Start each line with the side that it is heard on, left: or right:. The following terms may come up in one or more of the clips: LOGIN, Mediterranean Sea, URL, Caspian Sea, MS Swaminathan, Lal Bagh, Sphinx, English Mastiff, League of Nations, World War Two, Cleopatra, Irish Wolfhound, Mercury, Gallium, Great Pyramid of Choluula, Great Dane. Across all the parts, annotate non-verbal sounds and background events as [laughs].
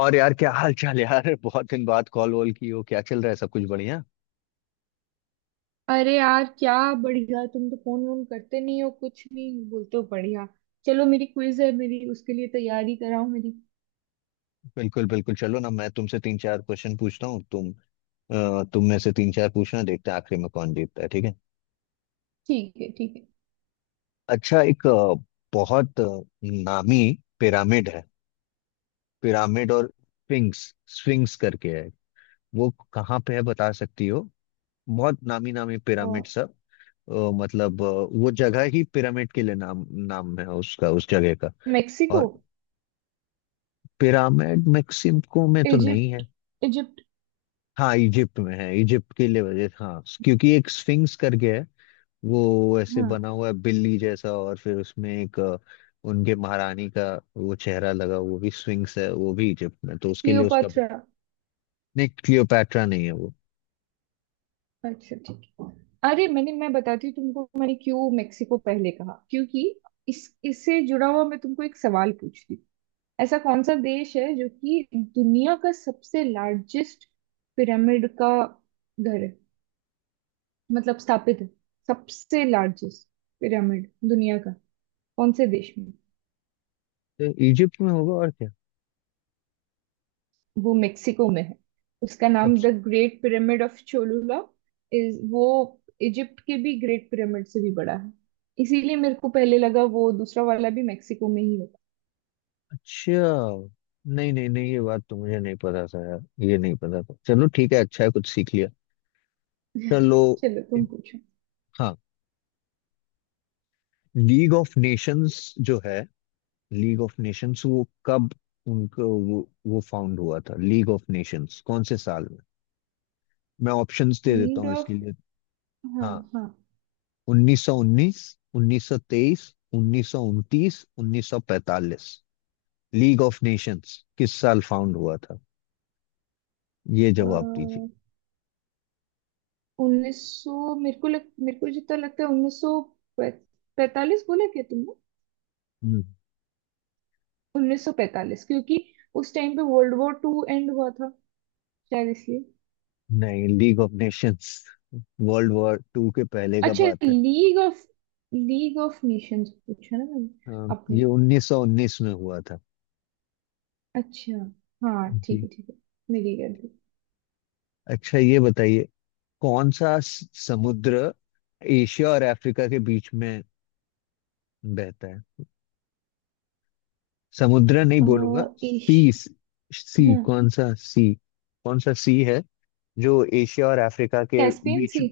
left: और यार क्या हाल चाल यार [laughs] बहुत दिन बाद कॉल वॉल की हो? क्या चल रहा है? सब कुछ बढ़िया?
right: अरे यार क्या बढ़िया। तुम तो फोन वोन करते नहीं हो कुछ नहीं बोलते हो बढ़िया। चलो मेरी क्विज है मेरी उसके लिए तैयारी कराओ मेरी।
left: बिल्कुल बिल्कुल। चलो ना, मैं तुमसे तीन चार क्वेश्चन पूछता हूँ। तुम में से तीन चार पूछना, देखते हैं आखिरी में कौन जीतता है। ठीक है?
right: ठीक है ठीक है।
left: अच्छा, बहुत नामी पिरामिड है। पिरामिड और स्फिंक्स स्फिंक्स करके है। वो कहाँ पे है बता सकती हो? बहुत नामी नामी पिरामिड सब। मतलब वो जगह ही पिरामिड के लिए नाम, नाम है उसका, उस जगह का।
right: मेक्सिको।
left: और पिरामिड मैक्सिमको में तो नहीं
right: इजिप्ट।
left: है।
right: इजिप्ट।
left: हाँ, इजिप्ट में है। इजिप्ट के लिए वजह, हाँ क्योंकि एक स्फिंक्स करके है। वो ऐसे बना
right: हाँ।
left: हुआ है बिल्ली जैसा, और फिर उसमें एक उनके महारानी का वो चेहरा लगा। वो भी स्फिंक्स है, वो भी इजिप्ट में, तो उसके लिए उसका।
right: क्लियोपात्रा।
left: नहीं, क्लियोपैट्रा नहीं है वो।
right: अच्छा ठीक है। अरे मैं बताती हूँ तुमको मैंने क्यों मेक्सिको पहले कहा क्योंकि इस इससे जुड़ा हुआ मैं तुमको एक सवाल पूछती हूँ। ऐसा कौन सा देश है जो कि दुनिया का सबसे लार्जेस्ट पिरामिड का घर है मतलब स्थापित है। सबसे लार्जेस्ट पिरामिड दुनिया का कौन से देश में।
left: तो इजिप्ट में होगा और क्या।
right: वो मेक्सिको में है। उसका नाम द
left: सबसे
right: great pyramid of Cholula is वो इजिप्ट के भी ग्रेट पिरामिड से भी बड़ा है। इसीलिए मेरे को पहले लगा वो दूसरा वाला भी मेक्सिको में ही होगा।
left: अच्छा। नहीं नहीं नहीं, ये बात तो मुझे नहीं पता था यार। ये नहीं पता था। चलो ठीक है, अच्छा है, कुछ सीख लिया।
right: [laughs]
left: चलो।
right: चलो तुम पूछो।
left: हाँ, लीग ऑफ नेशंस जो है, लीग ऑफ नेशंस वो कब उनको वो फाउंड हुआ था? लीग ऑफ नेशंस कौन से साल में? मैं ऑप्शंस दे देता
right: नीड
left: हूँ
right: ऑफ।
left: इसके लिए।
right: हाँ।
left: हाँ,
right: हाँ।
left: 1919, 1923, 1929, 1945। लीग ऑफ नेशंस किस साल फाउंड हुआ था? ये जवाब दीजिए।
right: उन्नीस सौ मेरे को जितना लगता है 1945 बोला क्या तुमने।
left: हम्म,
right: 1945 क्योंकि उस टाइम पे वर्ल्ड वॉर टू एंड हुआ था शायद इसलिए।
left: नहीं, League of Nations World War Two के पहले का
right: अच्छा
left: बात है।
right: लीग ऑफ नेशंस पूछा ना मैंने।
left: हाँ,
right: अपने।
left: ये 1919 में हुआ था।
right: अच्छा। हाँ ठीक
left: जी।
right: है ठीक है। मेरी गलती।
left: अच्छा ये बताइए, कौन सा समुद्र एशिया और अफ्रीका के बीच में बहता है? समुद्र नहीं बोलूंगा,
right: इश।
left: सी। सी,
right: हाँ।
left: कौन सा सी? कौन सा सी है जो एशिया और अफ्रीका के
right: कैस्पियन
left: बीच?
right: सी।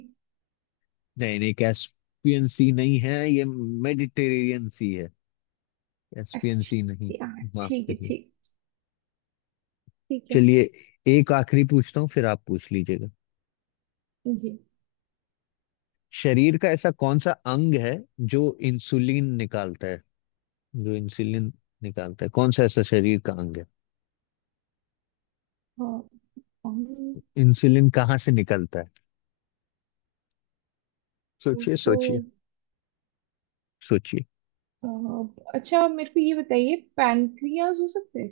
left: नहीं नहीं, कैस्पियन सी नहीं है ये, मेडिटेरेनियन सी है। कैस्पियन सी नहीं।
right: अच्छा यार
left: माफ
right: ठीक है
left: करिए।
right: ठीक। ठीक है।
left: चलिए, एक आखिरी पूछता हूँ फिर आप पूछ लीजिएगा।
right: जी।
left: शरीर का ऐसा कौन सा अंग है जो इंसुलिन निकालता है? जो इंसुलिन निकालता है, कौन सा ऐसा शरीर का अंग है?
right: हाँ। हम-
left: इंसुलिन कहाँ से निकलता है?
right: वो
left: सोचिए,
right: तो
left: सोचिए, सोचिए।
right: अच्छा आप मेरे को ये बताइए पैनक्रियाज हो सकता है।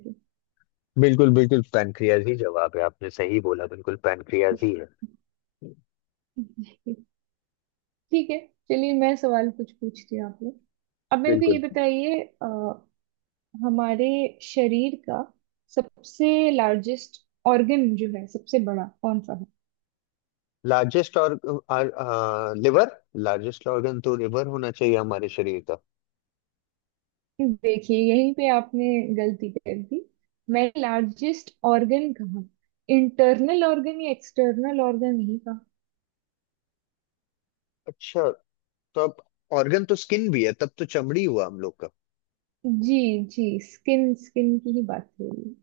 left: बिल्कुल बिल्कुल, पैनक्रियाज ही जवाब है। आपने सही बोला, बिल्कुल पैनक्रियाज ही है।
right: क्या [laughs] ठीक है चलिए मैं सवाल कुछ पूछती हूँ आपने। अब मेरे को ये
left: बिल्कुल।
right: बताइए हमारे शरीर का सबसे लार्जेस्ट ऑर्गन जो है सबसे बड़ा कौन सा।
left: लार्जेस्ट और लिवर। लार्जेस्ट ऑर्गन तो लिवर होना चाहिए हमारे शरीर का।
right: है देखिए यहीं पे आपने गलती कर दी। मैं लार्जेस्ट ऑर्गन कहा। इंटरनल ऑर्गन या एक्सटर्नल ऑर्गन नहीं कहा।
left: अच्छा, तो अब ऑर्गन तो स्किन भी है, तब तो चमड़ी हुआ हम लोग का।
right: जी। जी। स्किन स्किन की ही बात हो रही है।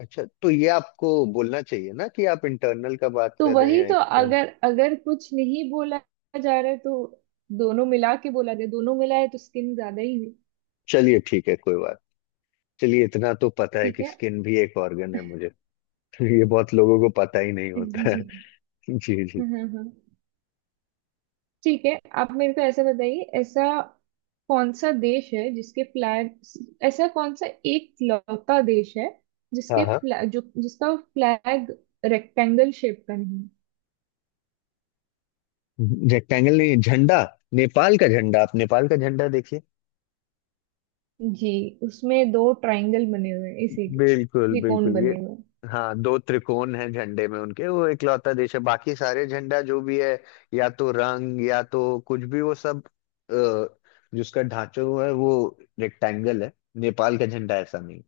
left: अच्छा, तो ये आपको बोलना चाहिए ना कि आप इंटरनल का बात
right: तो
left: कर रहे हैं
right: वही
left: या
right: तो
left: एक्सटर्नल।
right: अगर अगर कुछ नहीं बोला जा रहा है तो दोनों मिला के बोला जाए दोनों मिला है तो स्किन ज्यादा ही।
left: चलिए ठीक है, कोई बात। चलिए, इतना तो पता है
right: ठीक
left: कि
right: है।
left: स्किन भी एक ऑर्गन है मुझे। [laughs] ये बहुत लोगों को पता ही नहीं होता है।
right: जी।
left: [laughs] जी जी।
right: हाँ हाँ हाँ। ठीक है। आप मेरे को ऐसा बताइए। ऐसा कौन सा देश है जिसके फ्लैग ऐसा कौन सा एक लौता देश है
left: हाँ
right: जिसके
left: हाँ।
right: फ्लैग जो जिसका फ्लैग रेक्टेंगल शेप का नहीं है?
left: रेक्टेंगल नहीं, झंडा। नेपाल का झंडा, आप नेपाल का झंडा देखिए।
right: जी। उसमें दो ट्रायंगल बने हुए हैं इसीलिए
left: बिल्कुल
right: त्रिकोण
left: बिल्कुल ये,
right: बने हुए
left: हाँ, दो त्रिकोण हैं झंडे में उनके। वो इकलौता देश है, बाकी सारे झंडा जो भी है या तो रंग या तो कुछ भी वो सब, अ, जिसका ढांचा हुआ है वो रेक्टेंगल है। नेपाल का झंडा ऐसा नहीं।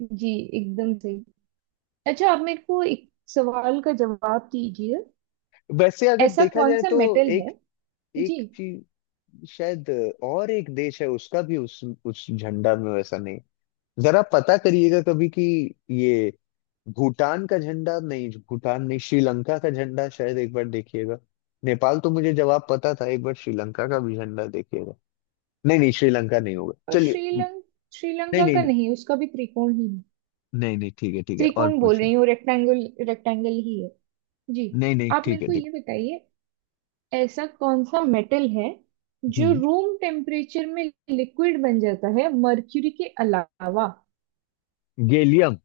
right: हैं। जी एकदम सही। अच्छा आप मेरे को एक सवाल का जवाब दीजिए।
left: वैसे अगर
right: ऐसा
left: देखा
right: कौन
left: जाए
right: सा
left: तो
right: मेटल
left: एक,
right: है? जी।
left: एक चीज शायद, और एक देश है उसका भी, उस झंडा में वैसा नहीं। जरा पता करिएगा कभी कि ये भूटान का झंडा, नहीं भूटान नहीं, श्रीलंका का झंडा शायद, एक बार देखिएगा। नेपाल तो मुझे जवाब पता था, एक बार श्रीलंका का भी झंडा देखिएगा। नहीं नहीं, श्रीलंका नहीं होगा।
right: और
left: चलिए।
right: श्रीलंका।
left: नहीं
right: श्रीलंका
left: नहीं
right: का
left: नहीं।
right: नहीं उसका भी त्रिकोण ही है।
left: नहीं नहीं ठीक है ठीक है, और
right: त्रिकोण बोल
left: पूछिए।
right: रही हूँ रेक्टेंगल रेक्टेंगल ही है। जी।
left: नहीं नहीं
right: आप मेरे
left: ठीक है
right: को
left: ठीक
right: ये बताइए ऐसा कौन सा मेटल है
left: है।
right: जो
left: हम्म।
right: रूम टेम्परेचर में लिक्विड बन जाता है मर्क्यूरी के अलावा।
left: गैलियम।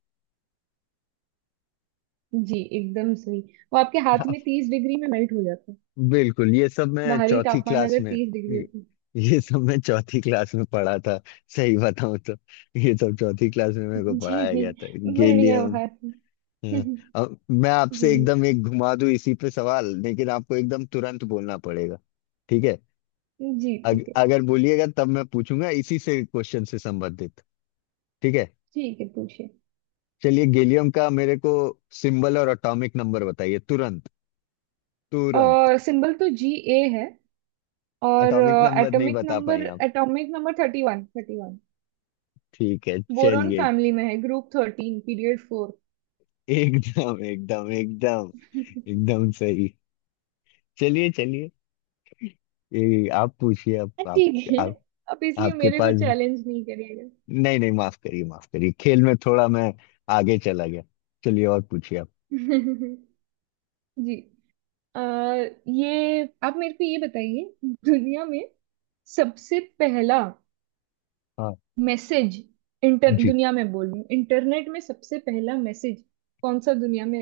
right: जी एकदम सही। वो आपके हाथ में 30 डिग्री में मेल्ट हो जाता है
left: बिल्कुल, ये सब मैं
right: बाहरी
left: चौथी
right: तापमान
left: क्लास
right: अगर
left: में,
right: 30 डिग्री
left: ये
right: होता है।
left: ये सब मैं चौथी क्लास में पढ़ा था। सही बताऊं तो ये सब चौथी क्लास में मेरे को
right: जी।
left: पढ़ाया गया था।
right: बढ़िया
left: गैलियम।
right: बात है [laughs]
left: हम्म, अब मैं
right: जी।
left: आपसे एकदम एक घुमा दूं इसी पे सवाल, लेकिन आपको एकदम तुरंत बोलना पड़ेगा। ठीक है?
right: जी।
left: अगर बोलिएगा तब मैं पूछूंगा इसी से क्वेश्चन से संबंधित। ठीक है।
right: ठीक है पूछिए।
left: चलिए, गैलियम का मेरे को सिंबल और एटॉमिक नंबर बताइए, तुरंत, तुरंत।
right: सिंबल तो Ga है। और
left: एटॉमिक नंबर नहीं
right: एटॉमिक
left: बता पाए
right: नंबर
left: आप।
right: Atomic number 31।
left: ठीक है
right: बोरॉन
left: चलिए।
right: फैमिली में है ग्रुप 13 पीरियड फोर।
left: एकदम एकदम एकदम,
right: [laughs]
left: एकदम सही। चलिए चलिए, ये आप पूछिए।
right: हाँ, ठीक है।
left: आप,
right: अब इसलिए
left: आपके
right: मेरे को
left: पास।
right: चैलेंज नहीं करिएगा।
left: नहीं नहीं, माफ करिए माफ करिए, खेल में थोड़ा मैं आगे चला गया। चलिए, और पूछिए आप।
right: [laughs] जी। आ, ये आप मेरे को ये बताइए दुनिया में सबसे पहला
left: हाँ।
right: मैसेज इंटर
left: जी।
right: दुनिया में बोल रही हूँ इंटरनेट में सबसे पहला मैसेज कौन सा दुनिया में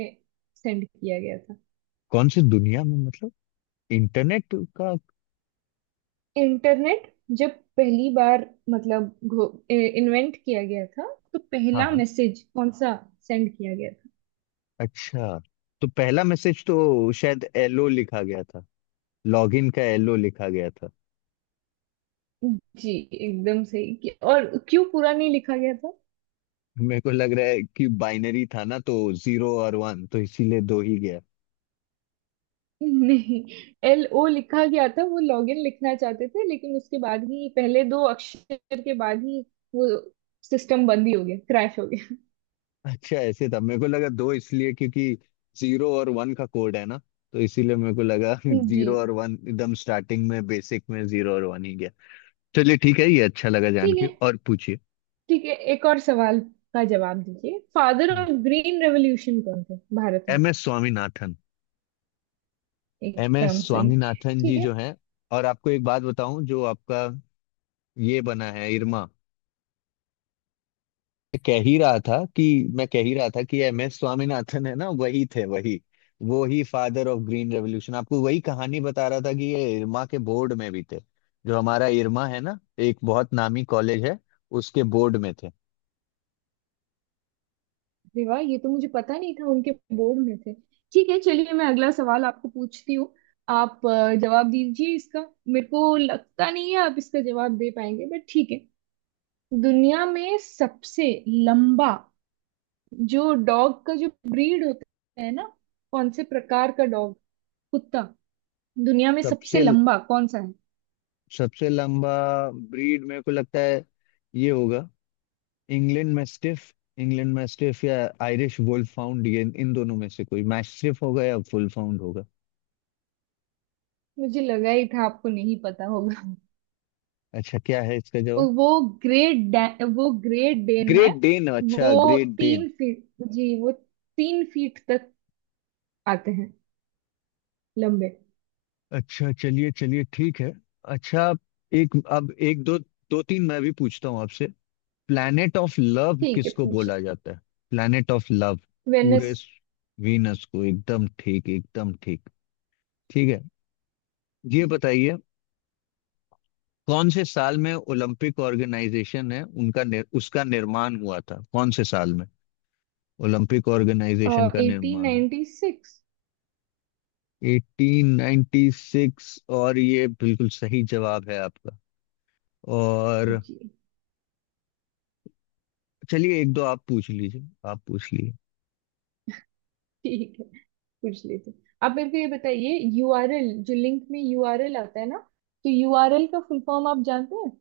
right: सेंड किया गया था।
left: कौन सी दुनिया में मतलब? इंटरनेट का?
right: इंटरनेट जब पहली बार मतलब इन्वेंट किया गया था तो
left: हाँ
right: पहला
left: हाँ।
right: मैसेज कौन सा सेंड किया गया।
left: अच्छा, तो पहला मैसेज तो शायद एलओ लिखा गया था, लॉगिन का एलओ लिखा गया था।
right: जी एकदम सही। और क्यों पूरा नहीं लिखा गया था।
left: मेरे को लग रहा है कि बाइनरी था ना, तो जीरो और वन, तो इसीलिए दो ही गया।
right: नहीं LO लिखा गया था वो लॉगिन लिखना चाहते थे लेकिन उसके बाद ही पहले दो अक्षर के बाद ही वो सिस्टम बंद ही हो गया क्रैश हो गया।
left: अच्छा ऐसे था। मेरे को लगा दो इसलिए क्योंकि जीरो और वन का कोड है ना, तो इसीलिए मेरे को लगा। [laughs]
right: जी।
left: जीरो और वन एकदम स्टार्टिंग में, बेसिक में जीरो और वन ही गया। चलिए ठीक है, ये अच्छा लगा जान
right: ठीक
left: के।
right: है।
left: और पूछिए।
right: ठीक है एक और सवाल का जवाब दीजिए। फादर ऑफ ग्रीन रेवोल्यूशन कौन थे भारत में।
left: M S Swaminathan. M S
right: एकदम सही।
left: स्वामीनाथन
right: ठीक
left: जी
right: है।
left: जो हैं। और आपको एक बात बताऊं, जो आपका ये बना है इरमा, मैं कह ही रहा था कि मैं कह ही रहा था कि एम एस स्वामीनाथन है ना, वही थे, वही वो ही फादर ऑफ ग्रीन रेवोल्यूशन। आपको वही कहानी बता रहा था कि ये इरमा के बोर्ड में भी थे। जो हमारा इरमा है ना, एक बहुत नामी कॉलेज है, उसके बोर्ड में थे।
right: अरे वाह ये तो मुझे पता नहीं था उनके बोर्ड में थे। ठीक है चलिए मैं अगला सवाल आपको पूछती हूँ। आप जवाब दीजिए इसका। मेरे को लगता नहीं है आप इसका जवाब दे पाएंगे बट ठीक है। दुनिया में सबसे लंबा जो डॉग का जो ब्रीड होता है ना कौन से प्रकार का डॉग कुत्ता दुनिया में सबसे
left: सबसे,
right: लंबा कौन सा है।
left: सबसे लंबा ब्रीड मेरे को लगता है ये होगा, इंग्लैंड मैस्टिफ। इंग्लैंड मैस्टिफ या आयरिश वुल्फ फाउंड, ये इन दोनों में से कोई, मैस्टिफ होगा या वुल्फ फाउंड होगा।
right: मुझे लगा ही था आपको नहीं पता होगा।
left: अच्छा, क्या है इसका जवाब?
right: वो वो ग्रेट डेन है।
left: ग्रेट डेन,
right: वो
left: अच्छा, ग्रेट डेन।
right: तीन फीट जी। वो 3 फीट तक आते हैं लंबे।
left: अच्छा चलिए चलिए, ठीक है। अच्छा, एक अब एक दो, दो तीन मैं भी पूछता हूँ आपसे। प्लैनेट ऑफ लव
right: ठीक है
left: किसको
right: पूछे।
left: बोला जाता है? Planet of love
right: Venice.
left: पूरे। वीनस को, एकदम ठीक, एकदम ठीक। ठीक है, ये बताइए, कौन से साल में ओलंपिक ऑर्गेनाइजेशन है उनका उसका निर्माण हुआ था? कौन से साल में ओलंपिक ऑर्गेनाइजेशन का
right: एटीन
left: निर्माण?
right: नाइनटी सिक्स
left: 1896, और ये बिल्कुल सही जवाब है आपका। और
right: जी।
left: चलिए, एक दो आप पूछ लीजिए, आप पूछ लीजिए।
right: ठीक है पूछ लेते हैं। आप मेरे को ये बताइए यूआरएल जो लिंक में यूआरएल आता है ना तो यूआरएल का फुल फॉर्म आप जानते हैं।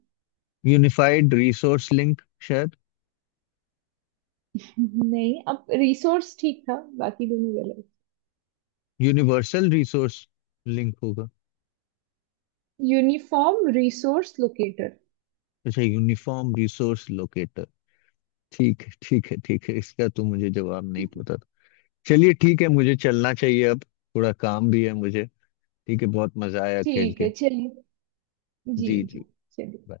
left: यूनिफाइड रिसोर्स लिंक शायद।
right: नहीं अब रिसोर्स ठीक था बाकी दोनों गलत।
left: यूनिवर्सल रिसोर्स लिंक होगा।
right: Uniform resource locator.
left: अच्छा, यूनिफॉर्म रिसोर्स लोकेटर। ठीक है ठीक है ठीक है, इसका तो मुझे जवाब नहीं पता था। चलिए ठीक है, मुझे चलना चाहिए अब, थोड़ा काम भी है मुझे। ठीक है, बहुत मजा आया खेल
right: ठीक है
left: के।
right: चलिए। जी
left: जी
right: जी।
left: जी।
right: चलिए।
left: bye।